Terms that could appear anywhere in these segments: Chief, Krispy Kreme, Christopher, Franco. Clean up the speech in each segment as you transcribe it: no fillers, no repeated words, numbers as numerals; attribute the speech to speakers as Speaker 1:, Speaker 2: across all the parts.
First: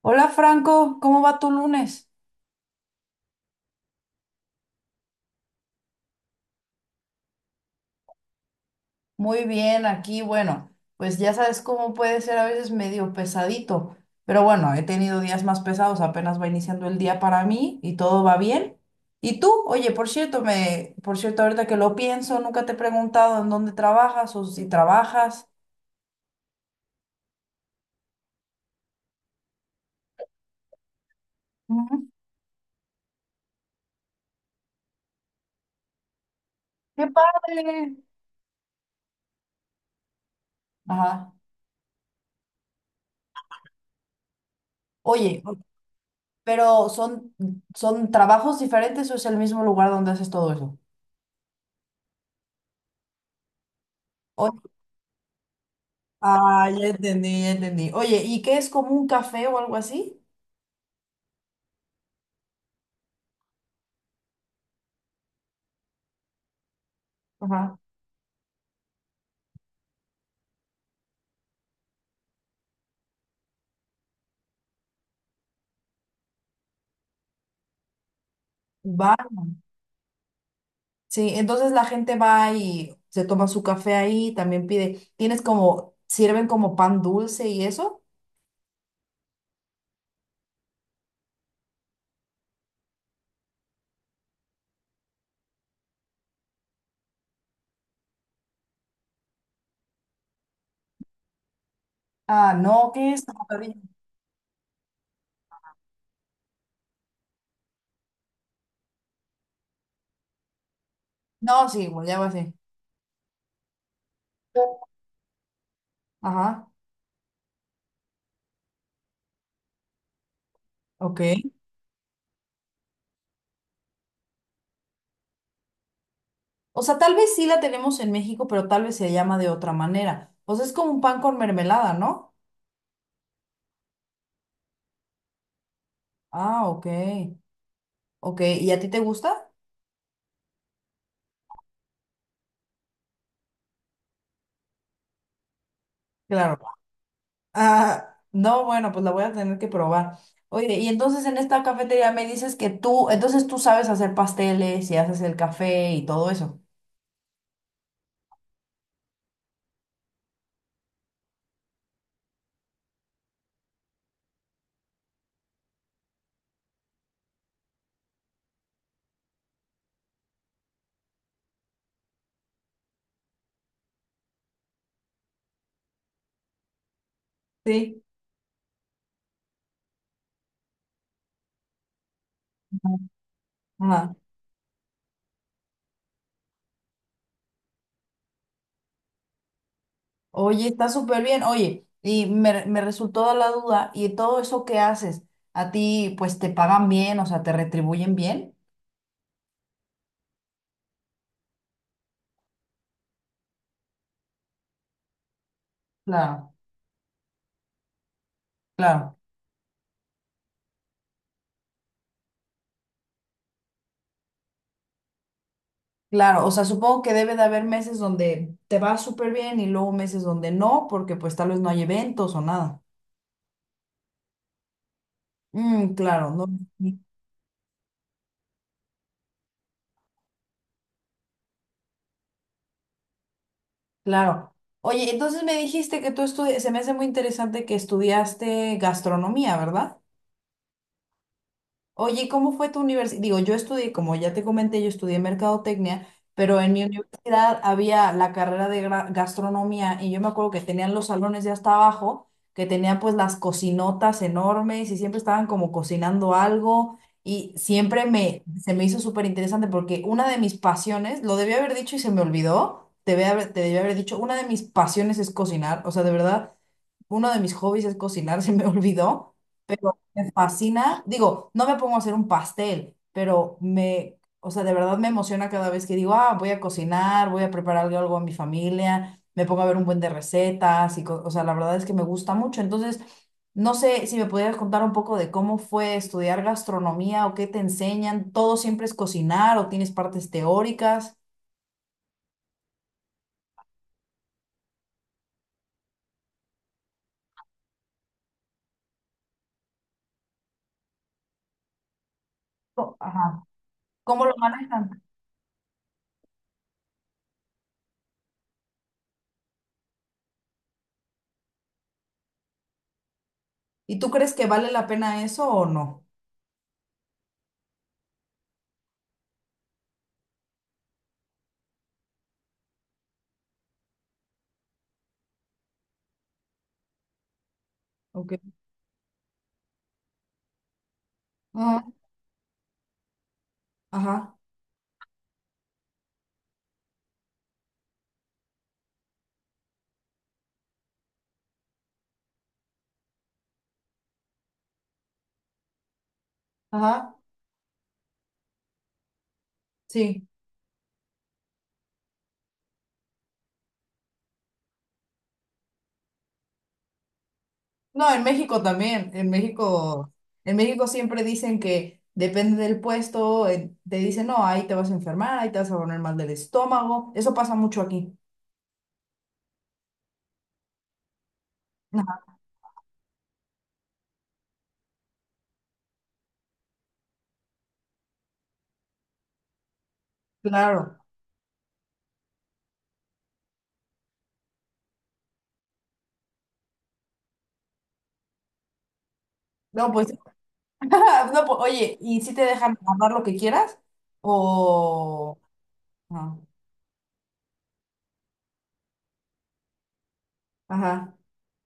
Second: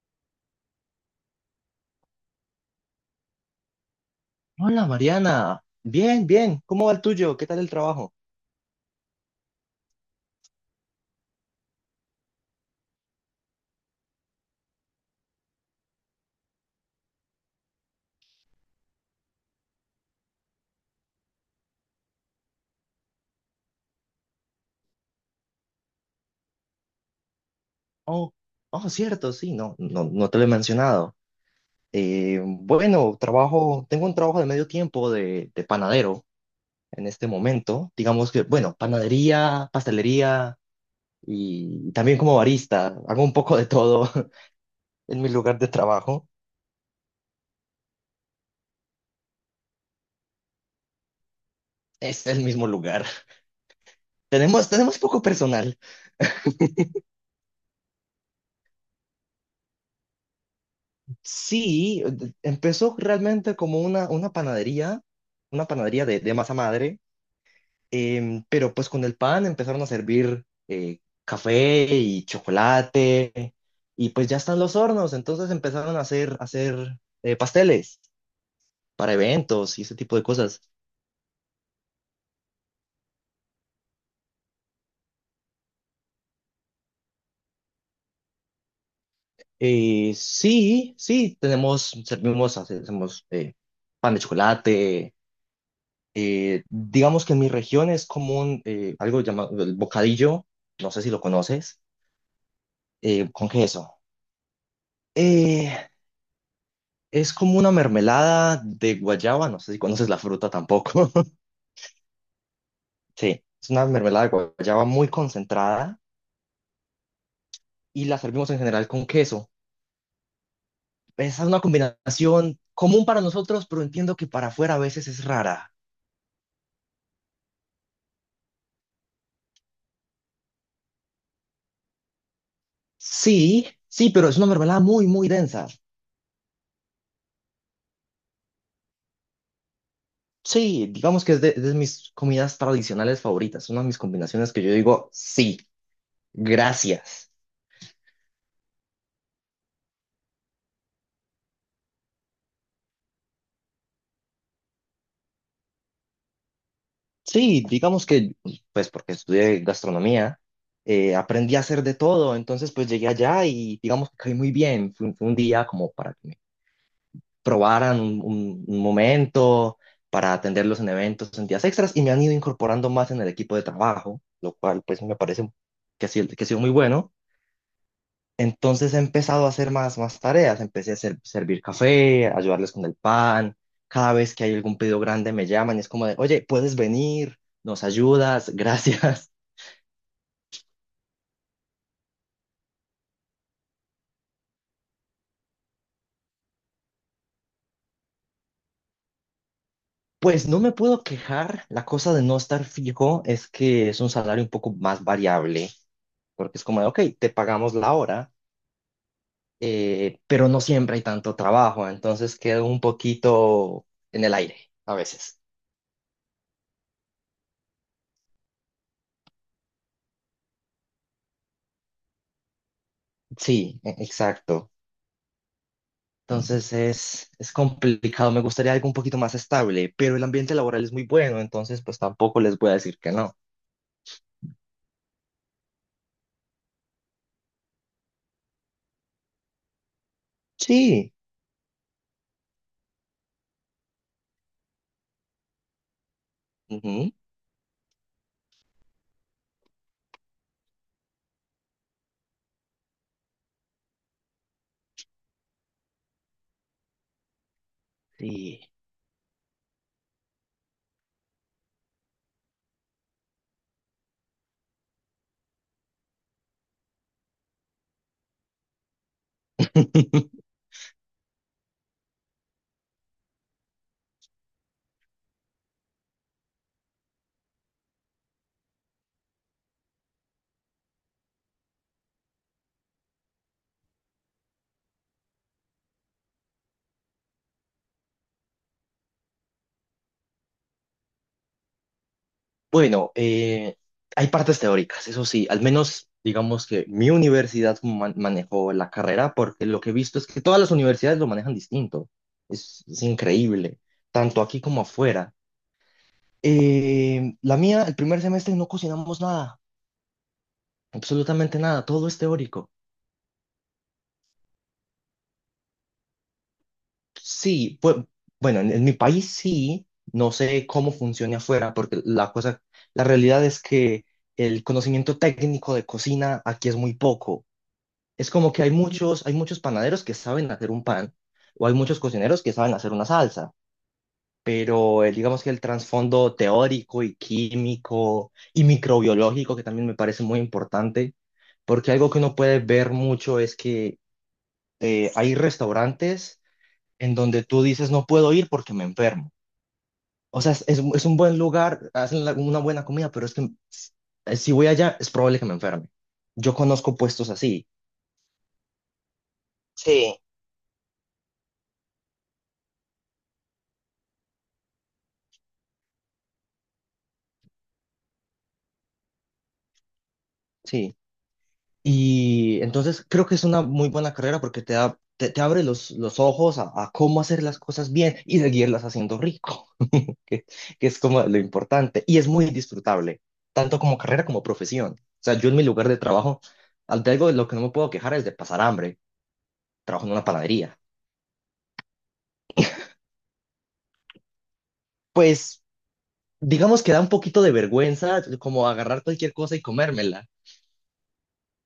Speaker 1: Hola Franco, ¿cómo va tu lunes?
Speaker 2: Hola Mariana, bien, bien, ¿cómo va el tuyo? ¿Qué tal el trabajo?
Speaker 1: Muy bien, aquí, bueno, pues ya sabes cómo puede ser a veces medio pesadito, pero bueno, he tenido días más pesados, apenas va iniciando el día para mí y todo va bien. ¿Y tú? Oye, por cierto, ahorita que lo pienso, nunca te he preguntado en dónde trabajas o si trabajas.
Speaker 2: Oh, oh, cierto, sí, no, no te lo he mencionado.
Speaker 1: Ujú.
Speaker 2: Bueno, trabajo, tengo un trabajo de medio tiempo de panadero
Speaker 1: ¡Qué
Speaker 2: en este momento.
Speaker 1: padre!
Speaker 2: Digamos que, bueno, panadería, pastelería
Speaker 1: Ajá.
Speaker 2: y también como barista. Hago un poco de todo en mi
Speaker 1: Oye,
Speaker 2: lugar de trabajo.
Speaker 1: pero ¿ son trabajos diferentes o es el mismo lugar donde haces todo eso?
Speaker 2: Es el mismo lugar. Tenemos poco personal.
Speaker 1: Ah, ya entendí, ya entendí. Oye, ¿y qué es como un café o algo así?
Speaker 2: Sí, empezó realmente como una panadería de masa madre.
Speaker 1: Ajá.
Speaker 2: Pero pues con el pan empezaron a servir café y chocolate, y pues ya están los hornos, entonces empezaron a hacer pasteles para
Speaker 1: Va,
Speaker 2: eventos y ese tipo de cosas.
Speaker 1: sí, entonces la gente va y se toma su café ahí, también pide, tienes como, sirven como pan dulce y eso.
Speaker 2: Sí, sí, tenemos, servimos, hacemos pan de chocolate. Eh, digamos que en mi región es común algo llamado el bocadillo, no sé si lo conoces,
Speaker 1: Ah, no, ¿qué es?
Speaker 2: con queso. Eh, Es como una mermelada de guayaba, no sé si conoces la fruta tampoco.
Speaker 1: No, sí, bueno, ya va así.
Speaker 2: Sí, es una mermelada de guayaba muy concentrada
Speaker 1: Ajá,
Speaker 2: y la servimos en general con queso.
Speaker 1: ok.
Speaker 2: Esa es una combinación común para nosotros, pero entiendo que para afuera a veces es rara.
Speaker 1: O sea, tal vez sí la tenemos en México, pero tal vez se llama de otra manera. O sea, es como un pan con mermelada, ¿no?
Speaker 2: Sí, sí, pero es una mermelada muy, muy densa.
Speaker 1: Ah, ok, ok. ¿Y a ti te gusta?
Speaker 2: Sí, digamos que es de mis comidas tradicionales favoritas, una de mis combinaciones que yo digo, sí,
Speaker 1: Claro.
Speaker 2: gracias.
Speaker 1: Ah, no, bueno, pues la voy a tener que probar. Oye, y entonces en esta cafetería me dices que tú, entonces tú sabes hacer pasteles y haces el café y todo eso.
Speaker 2: Sí, digamos que, pues porque estudié gastronomía. Eh, aprendí a hacer de todo, entonces pues llegué allá y digamos que caí muy bien. Fue un día como para que me probaran un momento, para atenderlos en eventos, en días extras, y me han ido incorporando más en el equipo de trabajo, lo cual pues me parece que ha sido muy bueno.
Speaker 1: Sí.
Speaker 2: Entonces he empezado a hacer más tareas. Empecé a servir café, ayudarles con el pan. Cada
Speaker 1: Ajá.
Speaker 2: vez que hay algún pedido grande me llaman y es como de, oye, ¿puedes venir? ¿Nos ayudas? Gracias.
Speaker 1: Oye, está súper bien. Oye, y me resultó la duda, ¿y todo eso que haces, a ti pues te pagan bien, o sea, te retribuyen bien?
Speaker 2: Pues no me puedo quejar. La cosa de no estar fijo es que es un salario un poco más variable,
Speaker 1: Claro,
Speaker 2: porque es como de, ok, te pagamos la hora,
Speaker 1: claro,
Speaker 2: pero no siempre hay tanto trabajo. Entonces quedo un poquito en el aire a veces.
Speaker 1: claro. O sea, supongo que debe de haber meses donde te va súper bien y luego meses donde no, porque pues tal vez no hay eventos o nada.
Speaker 2: Sí, exacto.
Speaker 1: Mm, claro, no.
Speaker 2: Entonces es complicado, me gustaría algo un poquito más estable, pero el ambiente laboral es muy bueno, entonces pues tampoco les voy a decir que no.
Speaker 1: Claro. Oye, entonces me dijiste que tú estudias, se me hace muy interesante que estudiaste gastronomía, ¿verdad?
Speaker 2: Sí.
Speaker 1: Oye, ¿y cómo fue tu universidad? Digo, yo estudié, como ya te comenté, yo estudié mercadotecnia, pero en mi
Speaker 2: Ujú.
Speaker 1: universidad había la carrera de gastronomía y yo me acuerdo que tenían los salones de hasta abajo, que tenían pues las cocinotas enormes y siempre estaban como cocinando algo y siempre
Speaker 2: Sí.
Speaker 1: se me hizo súper interesante porque una de mis pasiones, lo debí haber dicho y se me olvidó, te debí haber dicho, una de mis pasiones es cocinar, o sea, de verdad. Uno de mis hobbies es cocinar, se me olvidó, pero me fascina. Digo, no me pongo a hacer un pastel, pero o sea, de verdad me emociona cada vez que digo, ah, voy a cocinar, voy a preparar algo a mi familia, me pongo a ver un buen de recetas y, o sea, la verdad es que me gusta mucho. Entonces, no sé si me pudieras contar un poco de cómo fue estudiar gastronomía o qué te enseñan. ¿Todo siempre es cocinar o tienes partes teóricas?
Speaker 2: Bueno, hay partes teóricas, eso sí, al menos digamos que mi universidad manejó la carrera, porque lo que he visto es que todas las universidades lo manejan distinto. Es
Speaker 1: Ajá.
Speaker 2: increíble,
Speaker 1: ¿Cómo lo
Speaker 2: tanto aquí como
Speaker 1: manejan?
Speaker 2: afuera. La mía, el primer semestre no cocinamos nada, absolutamente nada, todo es teórico.
Speaker 1: ¿Y tú crees que vale la pena eso o no?
Speaker 2: Sí, pues, bueno, en mi país sí, no sé cómo funcione afuera, porque la cosa, la realidad es que el conocimiento técnico de cocina aquí es muy poco. Es
Speaker 1: Ok.
Speaker 2: como que hay muchos panaderos que saben hacer un pan, o hay muchos cocineros que saben hacer una salsa,
Speaker 1: Ajá,
Speaker 2: pero digamos que el trasfondo teórico y químico y microbiológico, que también me parece muy importante, porque algo que uno puede ver mucho es que hay restaurantes en
Speaker 1: ajá,
Speaker 2: donde tú dices, no puedo ir porque me enfermo.
Speaker 1: sí.
Speaker 2: O sea, es un buen lugar, hacen una buena comida, pero es que si voy allá es probable que me enferme. Yo conozco puestos así.
Speaker 1: No, en México también,
Speaker 2: Sí,
Speaker 1: en México siempre dicen que depende del puesto, te dicen, no, ahí te vas a enfermar, ahí te vas a poner mal del estómago, eso pasa mucho aquí.
Speaker 2: sí.
Speaker 1: Ajá,
Speaker 2: Y entonces creo que es una muy buena carrera porque te da, te abre los ojos a cómo hacer las cosas bien y seguirlas haciendo rico, que, que
Speaker 1: claro.
Speaker 2: es como lo importante. Y es muy disfrutable, tanto como carrera como profesión. O sea, yo en mi lugar de trabajo, de algo de lo que no me puedo quejar es de pasar hambre.
Speaker 1: No,
Speaker 2: Trabajo
Speaker 1: pues,
Speaker 2: en una panadería.
Speaker 1: no, pues, oye, ¿y si te dejan hablar lo que quieras? O...
Speaker 2: Pues
Speaker 1: no.
Speaker 2: digamos que da un poquito de vergüenza como agarrar cualquier cosa y comérmela,
Speaker 1: Ajá,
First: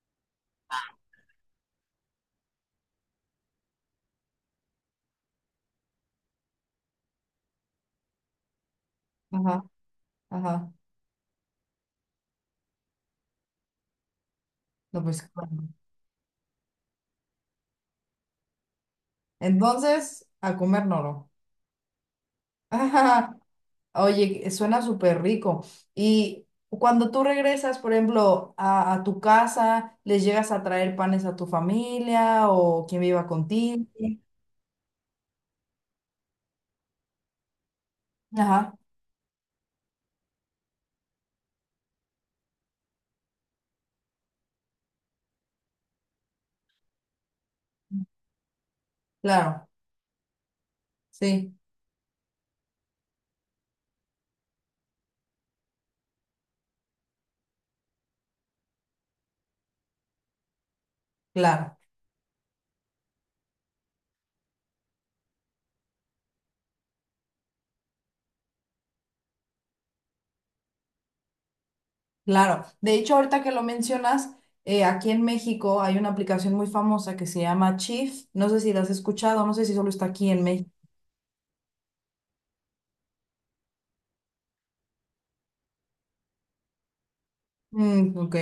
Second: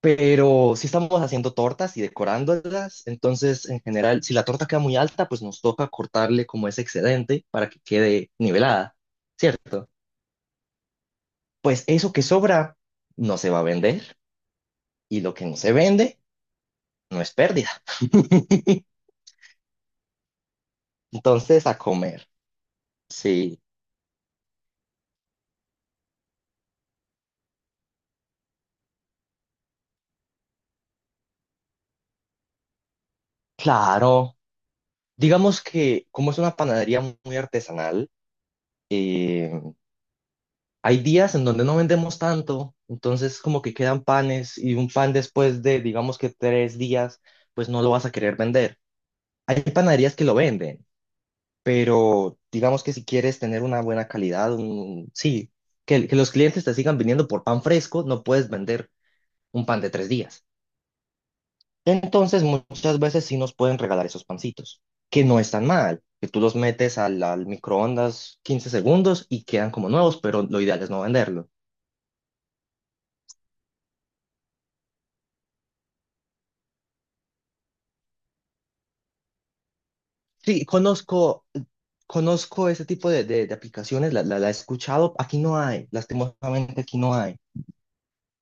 Speaker 2: pero si estamos haciendo tortas y decorándolas, entonces en general, si la torta queda muy alta, pues nos toca cortarle como ese excedente para que quede nivelada,
Speaker 1: ajá,
Speaker 2: ¿cierto?
Speaker 1: ajá.
Speaker 2: Pues eso que sobra no se va a vender,
Speaker 1: No,
Speaker 2: y
Speaker 1: pues,
Speaker 2: lo que no
Speaker 1: claro.
Speaker 2: se vende no es pérdida.
Speaker 1: Entonces, a comer noro.
Speaker 2: Entonces a comer, sí,
Speaker 1: Oye, suena súper rico. Y cuando tú regresas, por ejemplo, a tu casa, ¿les llegas a traer panes a tu familia o quien viva contigo?
Speaker 2: claro. Digamos que como es una panadería muy artesanal,
Speaker 1: Ajá.
Speaker 2: eh, hay días en donde no vendemos tanto, entonces como que quedan panes, y un pan después de, digamos que 3 días, pues no lo vas a querer vender. Hay
Speaker 1: Claro,
Speaker 2: panaderías que lo venden,
Speaker 1: sí,
Speaker 2: pero digamos que si quieres tener una buena calidad, sí, que los clientes te sigan viniendo por pan fresco, no puedes vender un pan de 3 días.
Speaker 1: claro,
Speaker 2: Entonces muchas veces sí nos pueden regalar esos pancitos, que no están mal, que tú los metes al microondas 15 segundos y quedan como nuevos, pero lo ideal es no venderlos.
Speaker 1: claro. De hecho, ahorita que lo mencionas, aquí en México hay una aplicación muy famosa que se llama Chief. No sé si la has escuchado, no sé si solo está aquí en
Speaker 2: Sí,
Speaker 1: México.
Speaker 2: conozco, conozco ese tipo de aplicaciones, la he escuchado. Aquí no hay, lastimosamente aquí no hay,
Speaker 1: Mm, ok.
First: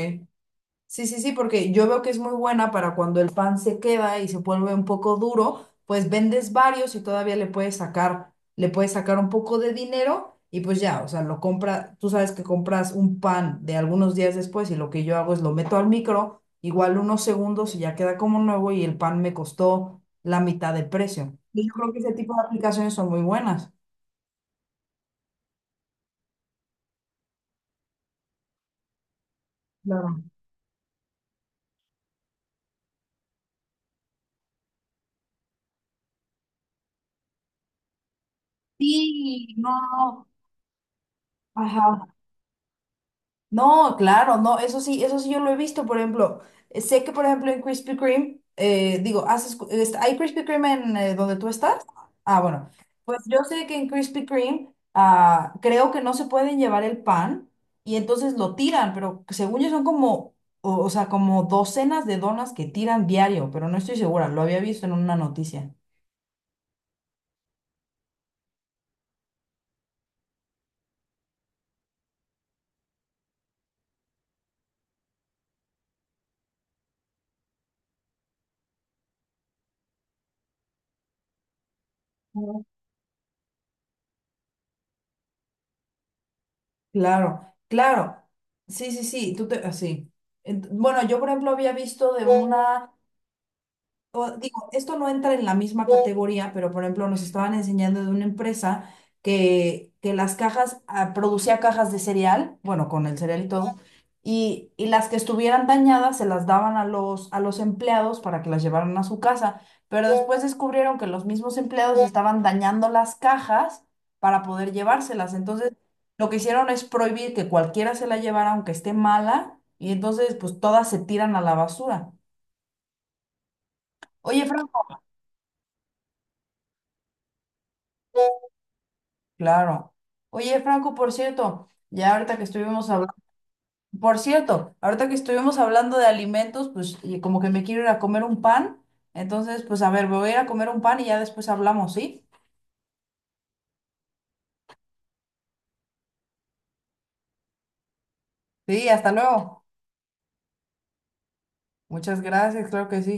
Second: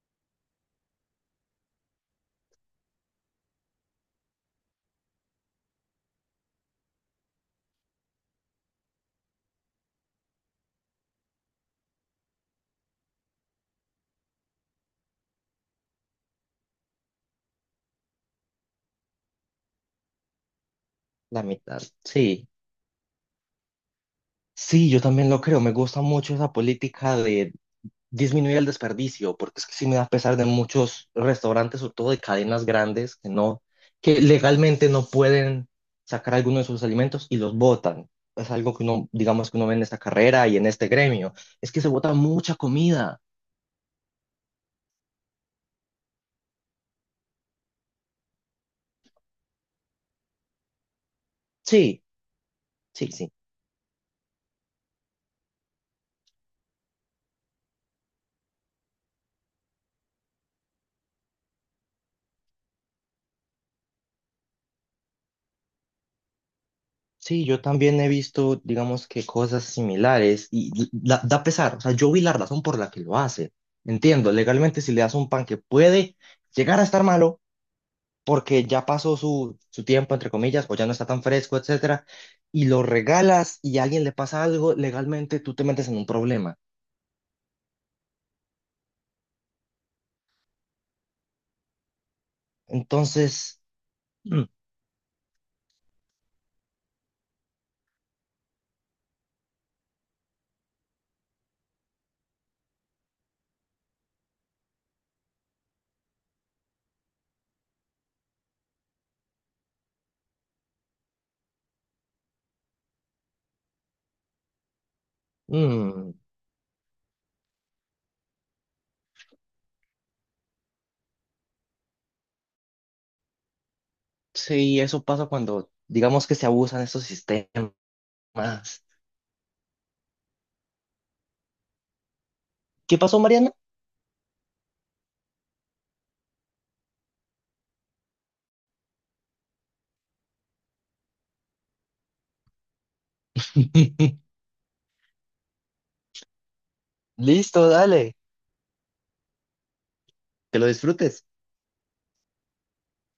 Speaker 1: Sí, sí, sí, porque yo veo que es muy buena para cuando el pan se queda y se vuelve un poco duro, pues vendes varios y todavía le puedes sacar un poco de dinero y pues ya, o sea, lo compra, tú sabes que compras un pan de algunos días después y lo que yo hago es lo meto al micro, igual unos segundos y ya queda como nuevo y el pan me costó la mitad de precio.
Speaker 2: la
Speaker 1: Y yo
Speaker 2: mitad.
Speaker 1: creo que ese tipo de
Speaker 2: Sí,
Speaker 1: aplicaciones son muy buenas.
Speaker 2: sí, yo también lo creo. Me gusta mucho esa política de disminuir el desperdicio, porque es que sí me da
Speaker 1: Claro.
Speaker 2: pesar de muchos restaurantes, sobre todo de cadenas grandes, que no, que legalmente no pueden sacar alguno de sus alimentos y los botan. Es algo que uno, digamos
Speaker 1: Sí,
Speaker 2: que uno
Speaker 1: no,
Speaker 2: ve en esta
Speaker 1: no,
Speaker 2: carrera y en este gremio. Es que se
Speaker 1: ajá.
Speaker 2: bota mucha comida.
Speaker 1: No, claro, no, eso sí yo lo he visto, por ejemplo, sé que por ejemplo en Krispy Kreme, digo, ¿hay Krispy Kreme en donde tú estás?
Speaker 2: Sí,
Speaker 1: Ah, bueno,
Speaker 2: sí,
Speaker 1: pues
Speaker 2: sí.
Speaker 1: yo sé que en Krispy Kreme ah, creo que no se pueden llevar el pan y entonces lo tiran, pero según yo son como, o sea, como docenas de donas que tiran diario, pero no estoy segura, lo había visto en una noticia.
Speaker 2: Sí, yo también he visto, digamos que cosas similares, y da pesar, o sea, yo vi la razón por la que lo hace. Entiendo, legalmente si le das un pan que puede llegar a estar malo porque ya pasó su tiempo, entre comillas, o ya no está tan fresco, etcétera, y lo regalas y a alguien le pasa algo, legalmente tú te metes en un problema.
Speaker 1: Claro, claro. Sí, sí, sí, tú te, así. Bueno, yo por ejemplo había visto de una
Speaker 2: Entonces,
Speaker 1: o
Speaker 2: mm,
Speaker 1: digo, esto no entra en la misma categoría, pero por ejemplo nos estaban enseñando de una empresa que las cajas, ah, producía cajas de cereal, bueno, con el cereal y todo, y las que estuvieran dañadas se las daban a a los empleados para que las llevaran a su casa, pero después descubrieron que los mismos empleados estaban dañando las cajas para poder llevárselas. Entonces,
Speaker 2: mm,
Speaker 1: lo que hicieron es prohibir que cualquiera se la llevara, aunque esté mala, y entonces pues todas se tiran a la basura. Oye,
Speaker 2: sí,
Speaker 1: Franco.
Speaker 2: eso pasa cuando, digamos que se abusan estos sistemas.
Speaker 1: Claro. Oye, Franco, por cierto, ya ahorita que estuvimos
Speaker 2: ¿Qué
Speaker 1: hablando,
Speaker 2: pasó, Mariana?
Speaker 1: por cierto, ahorita que estuvimos hablando de alimentos, pues y como que me quiero ir a comer un pan, entonces, pues a ver, me voy a ir a comer un pan y ya después hablamos, ¿sí?
Speaker 2: Listo, dale,
Speaker 1: Sí, hasta luego.
Speaker 2: que lo disfrutes.
Speaker 1: Muchas gracias, claro que sí.